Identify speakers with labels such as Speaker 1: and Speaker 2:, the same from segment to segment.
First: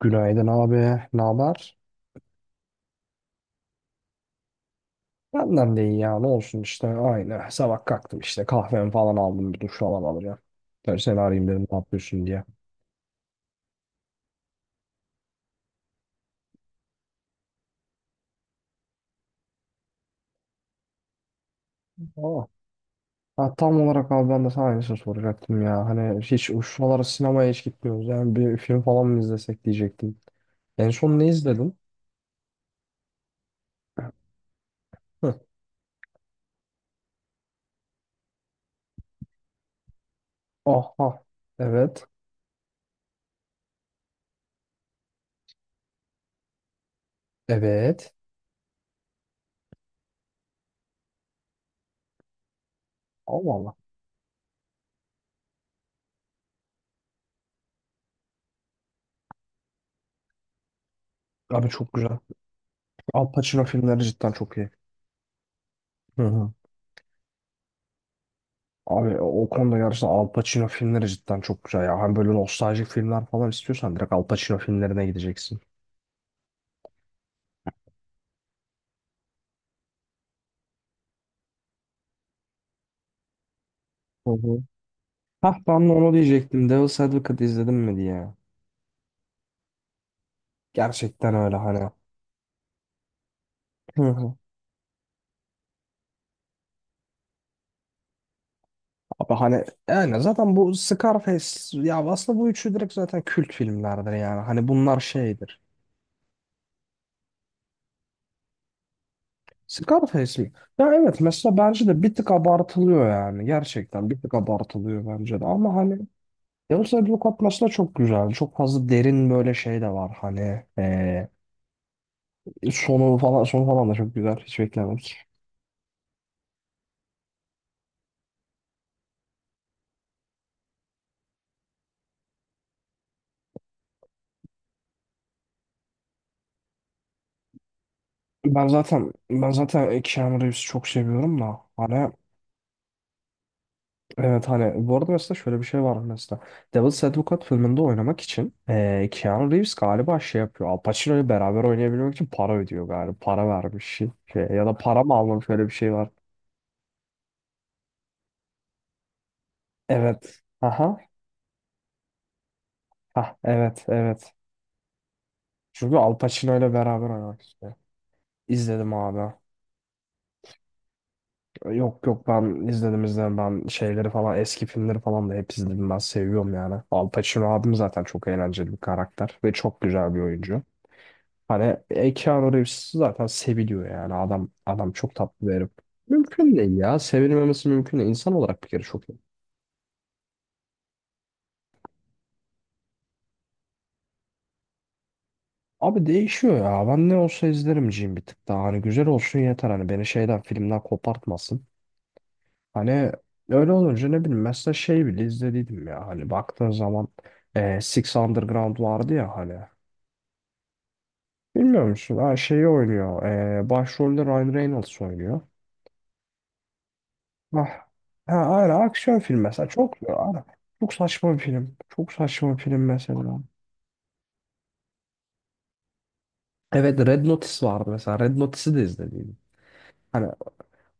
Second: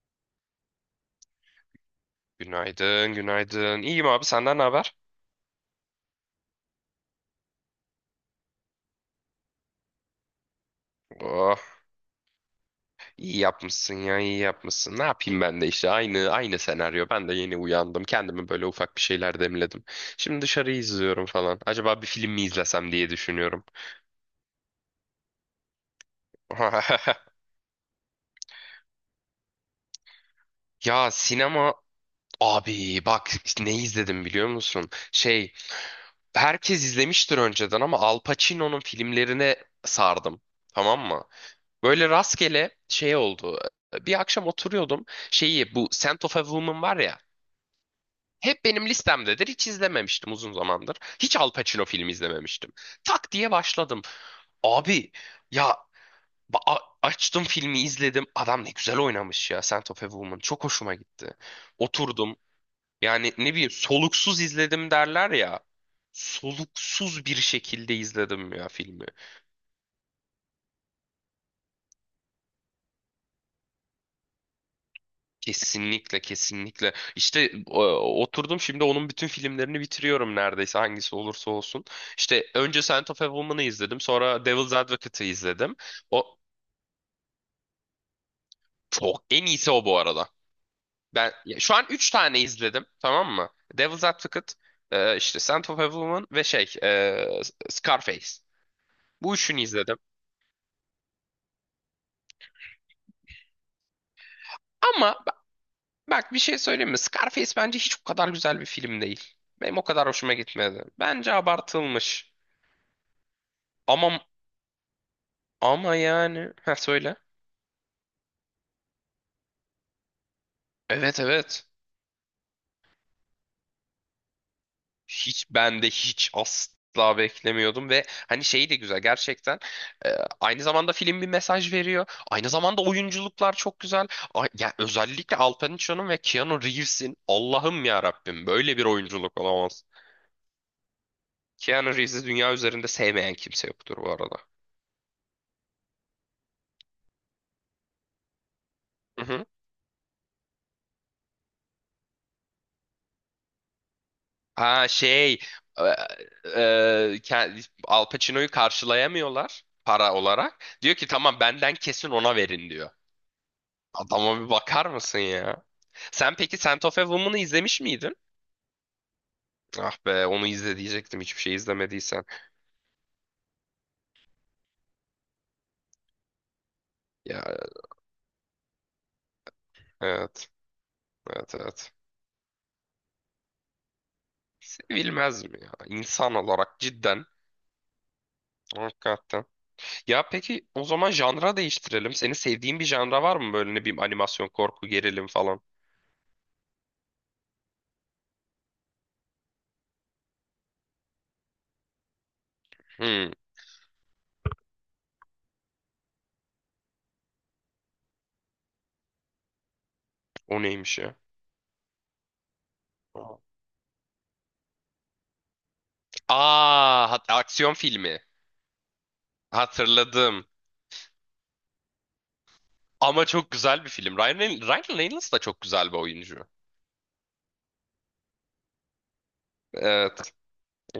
Speaker 1: Günaydın abi. Ne haber?
Speaker 2: Günaydın, günaydın. İyiyim abi, senden ne haber?
Speaker 1: Benden de iyi ya. Ne olsun işte aynı. Sabah kalktım işte kahvemi falan aldım. Bir duş falan alacağım. Tabii seni arayayım
Speaker 2: Oh,
Speaker 1: dedim ne yapıyorsun diye.
Speaker 2: iyi yapmışsın ya, iyi yapmışsın. Ne yapayım ben de işte aynı senaryo. Ben de yeni uyandım. Kendimi böyle ufak bir şeyler demledim. Şimdi dışarıyı izliyorum falan. Acaba bir film mi
Speaker 1: Aa.
Speaker 2: izlesem diye
Speaker 1: Ha,
Speaker 2: düşünüyorum.
Speaker 1: tam olarak abi ben de sana aynısını soracaktım ya. Hani hiç uçmalara sinemaya hiç gitmiyoruz. Yani bir film falan mı izlesek diyecektim. En
Speaker 2: Ya
Speaker 1: son ne
Speaker 2: sinema
Speaker 1: izledin?
Speaker 2: abi bak işte ne izledim biliyor musun?
Speaker 1: Hı.
Speaker 2: Şey, herkes izlemiştir önceden ama Al Pacino'nun filmlerine sardım. Tamam
Speaker 1: Aha.
Speaker 2: mı?
Speaker 1: Evet.
Speaker 2: Böyle rastgele şey oldu. Bir akşam oturuyordum. Şeyi bu Scent of a Woman var ya.
Speaker 1: Evet.
Speaker 2: Hep benim listemdedir. Hiç izlememiştim uzun zamandır. Hiç Al Pacino filmi izlememiştim. Tak diye
Speaker 1: Allah Allah.
Speaker 2: başladım. Abi ya açtım filmi izledim. Adam ne güzel oynamış ya Scent of a Woman. Çok hoşuma gitti.
Speaker 1: Abi çok güzel.
Speaker 2: Oturdum.
Speaker 1: Al
Speaker 2: Yani ne
Speaker 1: Pacino
Speaker 2: bileyim
Speaker 1: filmleri cidden
Speaker 2: soluksuz
Speaker 1: çok iyi.
Speaker 2: izledim derler ya.
Speaker 1: Hı hı.
Speaker 2: Soluksuz bir şekilde izledim ya filmi.
Speaker 1: Abi o konuda gerçekten Al Pacino filmleri cidden çok güzel ya. Hani böyle nostaljik filmler falan istiyorsan direkt Al Pacino filmlerine gideceksin.
Speaker 2: Kesinlikle kesinlikle. İşte oturdum şimdi onun bütün filmlerini bitiriyorum neredeyse hangisi olursa olsun. İşte önce Scent of a Woman'ı izledim,
Speaker 1: Hı
Speaker 2: sonra
Speaker 1: hı.
Speaker 2: Devil's Advocate'ı
Speaker 1: Hah
Speaker 2: izledim.
Speaker 1: ben de onu
Speaker 2: O
Speaker 1: diyecektim. Devil's Advocate izledim mi diye.
Speaker 2: çok en iyisi o bu arada. Ben
Speaker 1: Gerçekten öyle
Speaker 2: ya, şu an
Speaker 1: hani.
Speaker 2: 3 tane izledim, tamam mı?
Speaker 1: Hı
Speaker 2: Devil's
Speaker 1: hı.
Speaker 2: Advocate, işte Scent of a Woman ve şey Scarface. Bu
Speaker 1: Abi
Speaker 2: üçünü
Speaker 1: hani
Speaker 2: izledim.
Speaker 1: yani zaten bu Scarface ya aslında bu üçü direkt zaten kült filmlerdir yani. Hani bunlar
Speaker 2: Ama bak
Speaker 1: şeydir.
Speaker 2: bak bir şey söyleyeyim mi? Scarface bence hiç o kadar güzel bir film değil. Benim o kadar hoşuma
Speaker 1: Scarface mi?
Speaker 2: gitmedi.
Speaker 1: Ya evet
Speaker 2: Bence
Speaker 1: mesela bence de bir tık
Speaker 2: abartılmış.
Speaker 1: abartılıyor yani. Gerçekten bir
Speaker 2: Ama
Speaker 1: tık abartılıyor bence de. Ama
Speaker 2: Ama
Speaker 1: hani
Speaker 2: yani ha
Speaker 1: Devil's
Speaker 2: söyle.
Speaker 1: Advocate mesela çok güzel. Çok fazla derin böyle şey de var hani.
Speaker 2: Evet evet.
Speaker 1: Sonu falan sonu falan da çok güzel. Hiç beklemedik.
Speaker 2: Hiç ben de hiç asla beklemiyordum ve hani şey de güzel gerçekten. Ee, aynı zamanda film bir mesaj veriyor. Aynı zamanda oyunculuklar çok güzel. Ay, ya özellikle Al Pacino'nun ve Keanu Reeves'in Allah'ım ya Rabbim
Speaker 1: Ben
Speaker 2: böyle bir
Speaker 1: zaten
Speaker 2: oyunculuk
Speaker 1: ben
Speaker 2: olamaz.
Speaker 1: zaten Keanu Reeves'i çok seviyorum da
Speaker 2: Keanu
Speaker 1: hani
Speaker 2: Reeves'i dünya üzerinde sevmeyen kimse yoktur bu arada.
Speaker 1: evet hani bu arada mesela şöyle bir şey var mesela Devil's Advocate filminde oynamak için
Speaker 2: Hı hı.
Speaker 1: Keanu Reeves galiba şey yapıyor Al Pacino'yu beraber oynayabilmek için para ödüyor galiba para vermiş şey şey ya da
Speaker 2: Aa
Speaker 1: para mı
Speaker 2: şey
Speaker 1: almış öyle bir
Speaker 2: e,
Speaker 1: şey var
Speaker 2: Al Pacino'yu karşılayamıyorlar para
Speaker 1: evet
Speaker 2: olarak. Diyor
Speaker 1: aha
Speaker 2: ki tamam benden kesin ona verin diyor.
Speaker 1: ha evet evet
Speaker 2: Adama bir bakar mısın ya?
Speaker 1: çünkü Al
Speaker 2: Sen peki
Speaker 1: Pacino ile
Speaker 2: Scent of a
Speaker 1: beraber
Speaker 2: Woman'ı
Speaker 1: oynamak istiyor.
Speaker 2: izlemiş miydin?
Speaker 1: İzledim abi.
Speaker 2: Ah be onu izle diyecektim hiçbir şey
Speaker 1: Yok
Speaker 2: izlemediysen.
Speaker 1: yok ben izledim izledim ben şeyleri falan eski filmleri falan da hep izledim ben seviyorum yani. Al
Speaker 2: Ya
Speaker 1: Pacino abim zaten çok eğlenceli bir karakter ve çok güzel bir
Speaker 2: evet.
Speaker 1: oyuncu.
Speaker 2: Evet
Speaker 1: Hani
Speaker 2: evet.
Speaker 1: Keanu Reeves zaten seviliyor yani adam çok
Speaker 2: Sevilmez
Speaker 1: tatlı bir
Speaker 2: mi
Speaker 1: herif.
Speaker 2: ya? İnsan
Speaker 1: Mümkün değil
Speaker 2: olarak
Speaker 1: ya
Speaker 2: cidden.
Speaker 1: sevilmemesi mümkün değil insan olarak bir kere çok iyi.
Speaker 2: Hakikaten. Ya peki o zaman janra değiştirelim. Senin sevdiğin bir janra var mı böyle ne bileyim animasyon, korku, gerilim falan?
Speaker 1: Abi değişiyor ya ben ne olsa izlerim Jim bir tık daha hani güzel olsun yeter hani beni şeyden filmden kopartmasın. Hani
Speaker 2: Hmm,
Speaker 1: öyle olunca ne bileyim mesela şey bile izlediydim ya hani baktığın zaman Six Underground vardı ya hani.
Speaker 2: o neymiş ya?
Speaker 1: Bilmiyor musun? Ha, şeyi oynuyor. Başrolde Ryan Reynolds oynuyor.
Speaker 2: Aa, aksiyon
Speaker 1: Ah.
Speaker 2: filmi.
Speaker 1: Ha, aynen aksiyon film mesela çok aynen.
Speaker 2: Hatırladım.
Speaker 1: Çok saçma bir film. Çok saçma bir film
Speaker 2: Ama
Speaker 1: mesela.
Speaker 2: çok güzel bir film. Ryan Reynolds da çok güzel bir oyuncu.
Speaker 1: Evet Red Notice vardı mesela. Red Notice'i de izlediydim. Hani
Speaker 2: Evet,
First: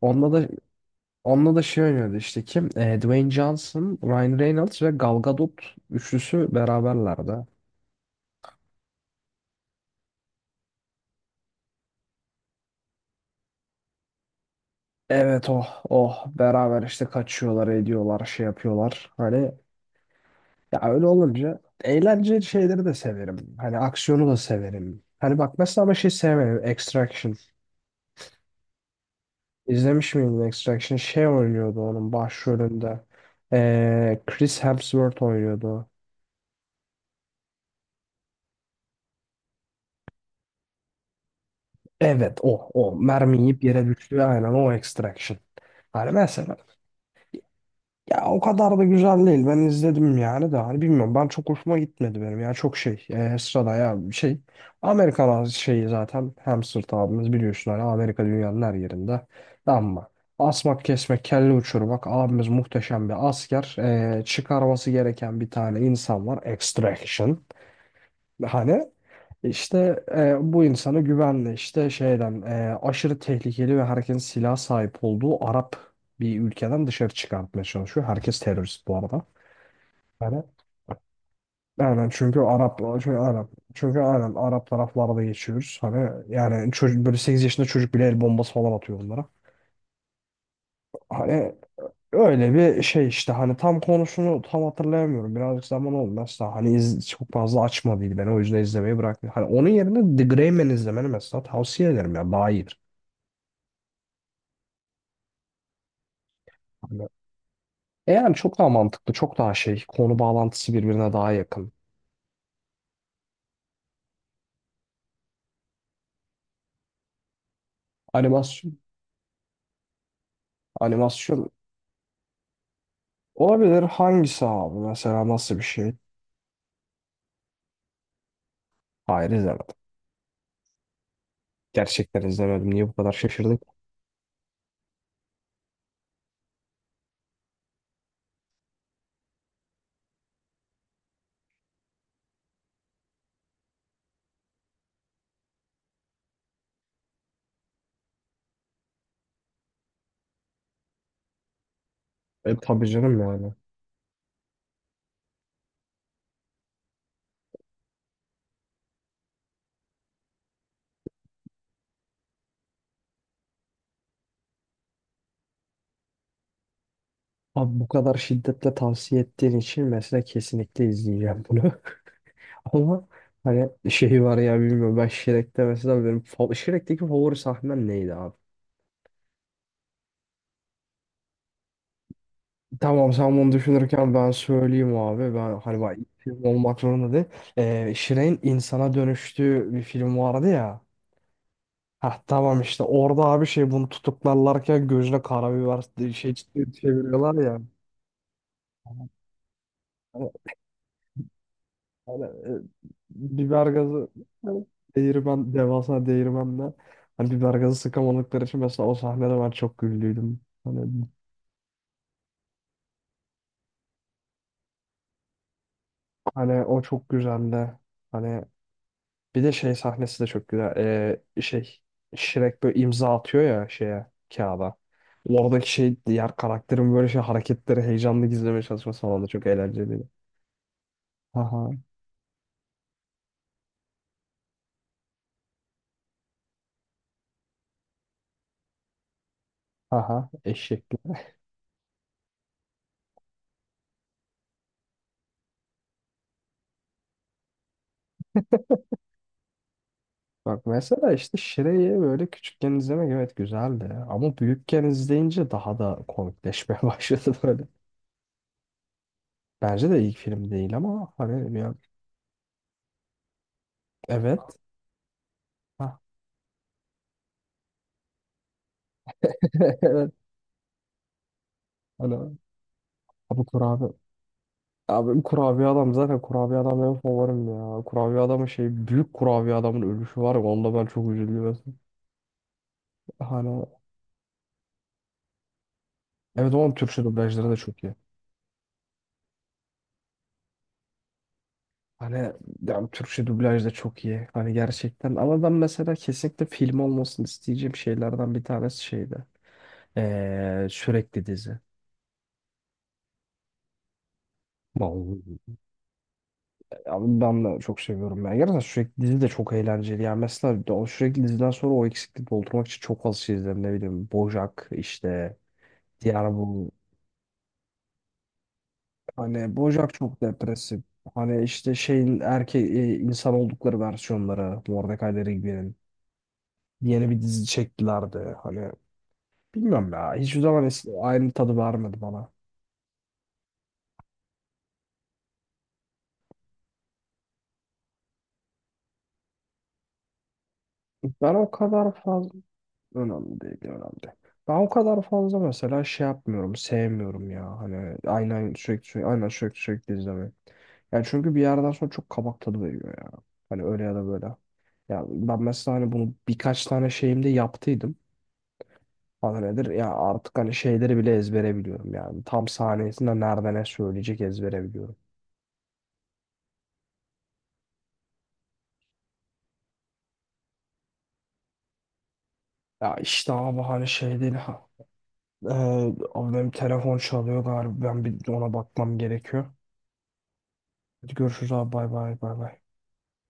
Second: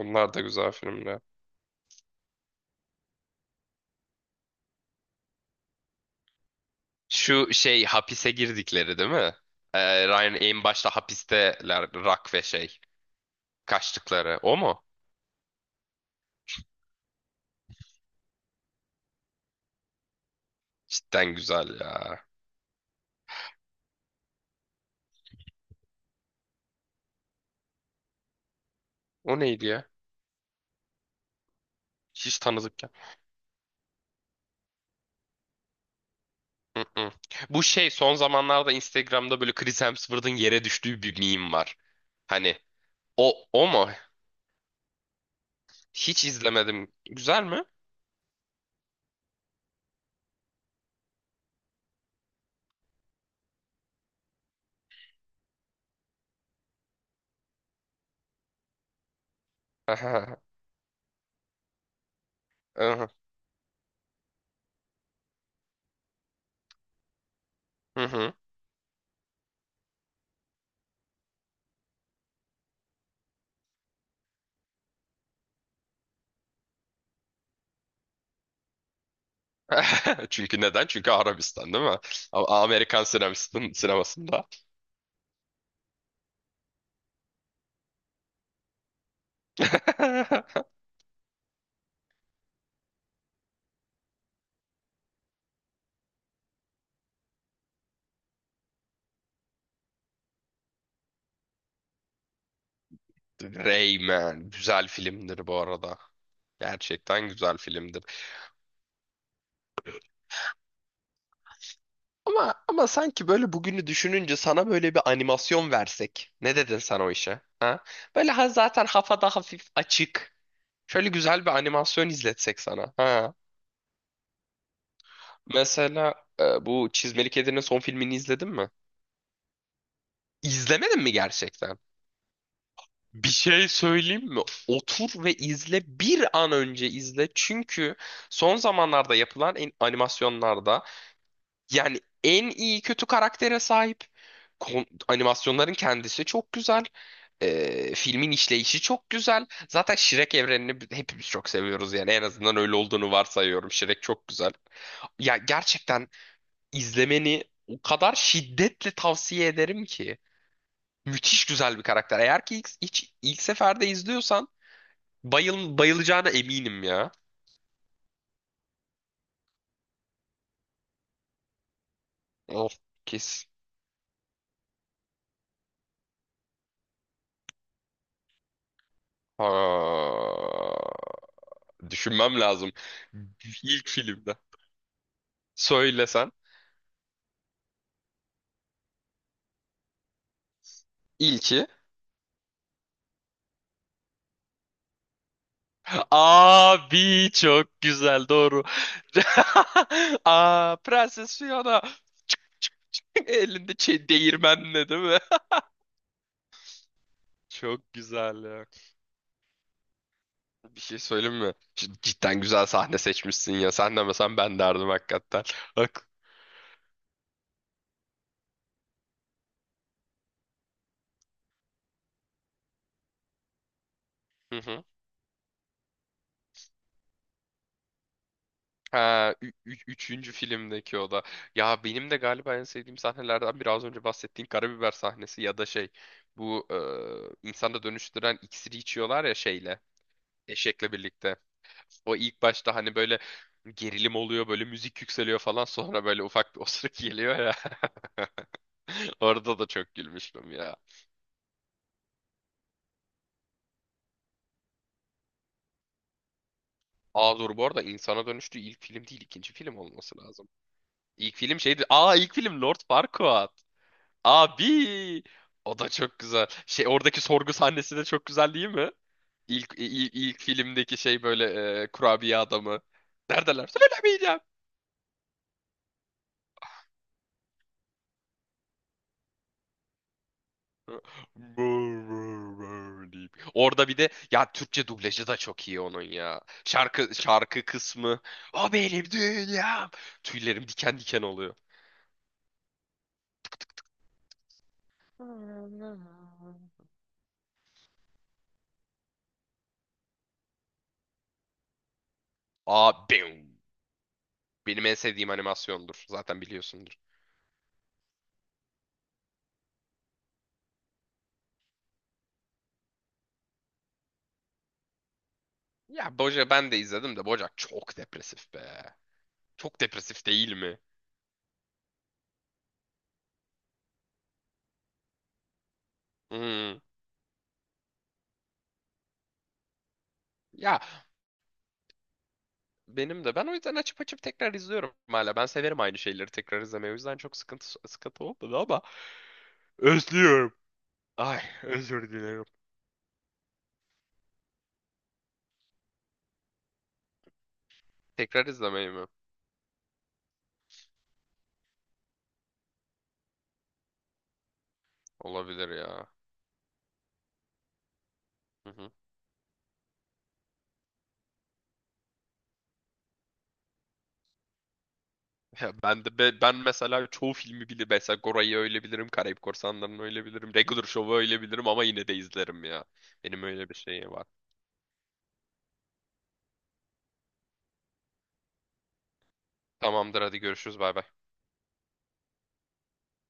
Speaker 1: onunla
Speaker 2: da
Speaker 1: da
Speaker 2: güzel filmler.
Speaker 1: onunla da şey oynuyordu işte kim? Dwayne Johnson, Ryan Reynolds ve Gal Gadot üçlüsü beraberlerdi.
Speaker 2: Şu şey hapise girdikleri değil mi? Ryan en başta hapisteler Rock ve şey kaçtıkları. O mu?
Speaker 1: Evet oh oh beraber işte kaçıyorlar ediyorlar şey yapıyorlar hani ya öyle
Speaker 2: Cidden
Speaker 1: olunca
Speaker 2: güzel ya.
Speaker 1: eğlenceli şeyleri de severim hani aksiyonu da severim hani bak mesela ama şey sevmedim Extraction
Speaker 2: O neydi ya?
Speaker 1: izlemiş miydin Extraction şey oynuyordu onun
Speaker 2: Hiç tanıdık ya.
Speaker 1: başrolünde. Chris Hemsworth oynuyordu
Speaker 2: Mm-mm. Bu şey son zamanlarda Instagram'da böyle Chris Hemsworth'ın yere düştüğü bir meme var.
Speaker 1: evet
Speaker 2: Hani
Speaker 1: o mermi
Speaker 2: o
Speaker 1: yiyip
Speaker 2: o
Speaker 1: yere
Speaker 2: mu?
Speaker 1: düştü aynen o Extraction hani
Speaker 2: Hiç
Speaker 1: mesela.
Speaker 2: izlemedim. Güzel mi?
Speaker 1: Ya o kadar da güzel değil. Ben izledim yani de hani bilmiyorum. Ben çok hoşuma gitmedi benim. Ya çok şey sırada ya bir şey. Amerikan şeyi zaten hamster abimiz biliyorsun hani Amerika dünyanın her yerinde. Ama
Speaker 2: Aha,
Speaker 1: asmak kesmek kelle uçurmak abimiz
Speaker 2: aha,
Speaker 1: muhteşem bir asker. Çıkarması gereken bir tane insan var. Extraction.
Speaker 2: hı hı.
Speaker 1: Hani işte bu insana güvenle işte şeyden aşırı tehlikeli ve herkesin silah sahip olduğu Arap bir ülkeden dışarı çıkartmaya çalışıyor. Herkes terörist bu arada. Hani
Speaker 2: Çünkü neden? Çünkü Arabistan değil mi?
Speaker 1: aynen çünkü Arap
Speaker 2: Amerikan
Speaker 1: çünkü aynen çünkü aynen
Speaker 2: sinemasında.
Speaker 1: Arap taraflarda geçiyoruz. Hani yani çocuk böyle 8 yaşında çocuk bile el bombası falan atıyor onlara. Hani öyle bir şey işte hani tam konusunu tam hatırlayamıyorum. Birazcık zaman olmaz da hani iz, çok fazla açmadıydı ben o yüzden izlemeyi bıraktım. Hani onun yerine The Gray Man izlemeni mesela tavsiye ederim ya daha iyidir.
Speaker 2: Rayman güzel filmdir bu arada.
Speaker 1: Hani,
Speaker 2: Gerçekten güzel filmdir.
Speaker 1: yani çok daha mantıklı çok daha şey konu bağlantısı birbirine daha yakın.
Speaker 2: Ama sanki böyle bugünü düşününce sana böyle bir animasyon versek. Ne dedin sen o işe? Ha? Böyle ha
Speaker 1: Animasyon,
Speaker 2: zaten hafada hafif açık. Şöyle güzel
Speaker 1: animasyon
Speaker 2: bir animasyon izletsek sana. Ha.
Speaker 1: olabilir hangisi abi mesela nasıl bir şey?
Speaker 2: Mesela bu Çizmeli Kedi'nin son filmini izledin mi?
Speaker 1: Hayır izlemedim.
Speaker 2: İzlemedin mi gerçekten?
Speaker 1: Gerçekten izlemedim. Niye bu kadar
Speaker 2: Bir
Speaker 1: şaşırdık?
Speaker 2: şey söyleyeyim mi? Otur ve izle bir an önce izle. Çünkü son zamanlarda yapılan animasyonlarda yani en iyi kötü karaktere sahip. Animasyonların kendisi çok güzel. Filmin işleyişi çok güzel. Zaten Shrek evrenini hepimiz çok seviyoruz yani en
Speaker 1: E
Speaker 2: azından öyle
Speaker 1: tabii
Speaker 2: olduğunu
Speaker 1: canım yani.
Speaker 2: varsayıyorum. Shrek çok güzel. Ya gerçekten izlemeni o kadar şiddetle tavsiye ederim ki. Müthiş güzel bir karakter. Eğer ki ilk seferde izliyorsan bayılacağına eminim ya.
Speaker 1: Abi bu kadar şiddetle tavsiye ettiğin için mesela kesinlikle izleyeceğim bunu.
Speaker 2: Of
Speaker 1: Ama
Speaker 2: kes.
Speaker 1: hani şeyi var ya bilmiyorum ben Shrek'te mesela benim Shrek'teki favori sahnem neydi abi?
Speaker 2: Ha, düşünmem lazım.
Speaker 1: Tamam sen bunu
Speaker 2: İlk
Speaker 1: düşünürken ben
Speaker 2: filmde.
Speaker 1: söyleyeyim abi. Ben hani bak ilk
Speaker 2: Söylesen.
Speaker 1: film olmak zorunda değil. Shrek'in insana dönüştüğü bir film vardı ya.
Speaker 2: İlki.
Speaker 1: Heh tamam işte orada abi şey bunu tutuklarlarken gözüne karabiber şey
Speaker 2: Abi
Speaker 1: çeviriyorlar ya.
Speaker 2: çok güzel doğru.
Speaker 1: Hani,
Speaker 2: Aa Prenses Fiona.
Speaker 1: hani, e, Biber
Speaker 2: Elinde
Speaker 1: gazı
Speaker 2: şey
Speaker 1: hani
Speaker 2: değirmenle değil mi?
Speaker 1: değirmen devasa değirmenle hani biber gazı
Speaker 2: Çok
Speaker 1: sıkamadıkları
Speaker 2: güzel
Speaker 1: için
Speaker 2: ya.
Speaker 1: mesela o sahnede ben çok güldüydüm.
Speaker 2: Bir
Speaker 1: Hani
Speaker 2: şey söyleyeyim mi? Cidden güzel sahne seçmişsin ya. Sen demesen ben derdim hakikaten. Bak.
Speaker 1: hani o çok güzeldi. Hani bir de şey sahnesi de çok güzel. Şey Shrek böyle imza atıyor ya şeye
Speaker 2: Hı
Speaker 1: kağıda.
Speaker 2: hı.
Speaker 1: Oradaki şey diğer karakterin böyle şey hareketleri heyecanlı gizlemeye çalışması falan da
Speaker 2: Ha,
Speaker 1: çok eğlenceliydi.
Speaker 2: üçüncü filmdeki o da.
Speaker 1: Haha
Speaker 2: Ya benim de galiba en sevdiğim sahnelerden biraz önce bahsettiğin karabiber sahnesi ya da şey. Bu insana dönüştüren iksiri içiyorlar ya şeyle.
Speaker 1: haha
Speaker 2: Eşekle
Speaker 1: eşeklik.
Speaker 2: birlikte. O ilk başta hani böyle gerilim oluyor, böyle müzik yükseliyor falan sonra böyle ufak bir osuruk geliyor ya. Orada da çok gülmüştüm
Speaker 1: Bak
Speaker 2: ya.
Speaker 1: mesela işte Shrek'i böyle küçükken izlemek evet güzeldi. Ama büyükken izleyince daha da komikleşmeye başladı
Speaker 2: Aa dur bu
Speaker 1: böyle.
Speaker 2: arada insana dönüştüğü ilk film değil ikinci film
Speaker 1: Bence de ilk
Speaker 2: olması lazım.
Speaker 1: film değil ama
Speaker 2: İlk
Speaker 1: hani
Speaker 2: film
Speaker 1: ya,
Speaker 2: şeydi. Aa ilk film Lord Farquaad.
Speaker 1: evet.
Speaker 2: Abi o da
Speaker 1: Ha,
Speaker 2: çok güzel. Şey oradaki sorgu sahnesi de çok güzel değil mi?
Speaker 1: evet.
Speaker 2: İlk filmdeki şey böyle
Speaker 1: Hani,
Speaker 2: kurabiye adamı.
Speaker 1: ha, bu
Speaker 2: Neredeler?
Speaker 1: kurabiye. Abi kurabiye adam zaten kurabiye adam benim favorim ya. Kurabiye adamın şey büyük kurabiye adamın ölüşü var ya onda ben
Speaker 2: Brr,
Speaker 1: çok üzülüyorum.
Speaker 2: brr deyip.
Speaker 1: Hani
Speaker 2: Orada bir de ya Türkçe dublajı da çok iyi onun ya.
Speaker 1: evet onun Türkçe dublajları da
Speaker 2: Şarkı
Speaker 1: çok iyi.
Speaker 2: kısmı. O benim dünyam. Tüylerim diken diken oluyor.
Speaker 1: Hani yani Türkçe dublaj da çok iyi. Hani gerçekten ama ben mesela kesinlikle film olmasını isteyeceğim şeylerden bir tanesi şeydi. Sürekli dizi.
Speaker 2: Aa bim. Benim en sevdiğim
Speaker 1: Vallahi.
Speaker 2: animasyondur. Zaten biliyorsundur.
Speaker 1: Abi ben de çok seviyorum ya. Gerçekten sürekli dizi de çok eğlenceli. Yani mesela o sürekli diziden sonra o eksikliği doldurmak için çok az şey izledim. Ne bileyim BoJack işte
Speaker 2: Ya
Speaker 1: diğer
Speaker 2: Boja
Speaker 1: bu
Speaker 2: ben de izledim de Bojack çok depresif be.
Speaker 1: hani
Speaker 2: Çok
Speaker 1: Bojack çok
Speaker 2: depresif değil mi?
Speaker 1: depresif. Hani işte şeyin insan oldukları versiyonları Mordecai Rigby'nin
Speaker 2: Hmm.
Speaker 1: yeni bir dizi çektilerdi. Hani bilmiyorum ya hiçbir zaman
Speaker 2: Ya
Speaker 1: aynı tadı vermedi bana.
Speaker 2: benim de ben o yüzden açıp açıp tekrar izliyorum hala. Ben severim aynı şeyleri tekrar izlemeyi. O yüzden çok sıkıntı olmadı ama özlüyorum.
Speaker 1: Ben
Speaker 2: Ay
Speaker 1: o kadar
Speaker 2: özür
Speaker 1: fazla
Speaker 2: dilerim.
Speaker 1: önemli değil önemli değil. Ben o kadar fazla mesela şey yapmıyorum sevmiyorum ya hani
Speaker 2: Tekrar
Speaker 1: aynen sürekli
Speaker 2: izlemeyi
Speaker 1: sürekli
Speaker 2: mi?
Speaker 1: aynen sürekli sürekli izlemeyi. Yani çünkü bir yerden sonra çok kabak tadı veriyor ya. Hani öyle ya da böyle. Ya ben
Speaker 2: Olabilir
Speaker 1: mesela hani
Speaker 2: ya.
Speaker 1: bunu birkaç tane şeyimde yaptıydım.
Speaker 2: Hı hı.
Speaker 1: Adı nedir? Ya artık hani şeyleri bile ezbere biliyorum yani. Tam sahnesinde nerede ne söyleyecek ezbere biliyorum.
Speaker 2: Ya ben mesela çoğu filmi bile mesela Gora'yı öyle bilirim, Karayip Korsanları'nı öyle bilirim, Regular Show'u öyle bilirim ama yine de izlerim ya.
Speaker 1: Ya işte
Speaker 2: Benim
Speaker 1: abi
Speaker 2: öyle bir
Speaker 1: hani
Speaker 2: şeyim
Speaker 1: şey
Speaker 2: var.
Speaker 1: değil ha. Ee, Abi benim telefon çalıyor galiba. Ben bir ona bakmam gerekiyor.
Speaker 2: Tamamdır hadi görüşürüz bay bay.
Speaker 1: Hadi görüşürüz abi bay bay bay bay.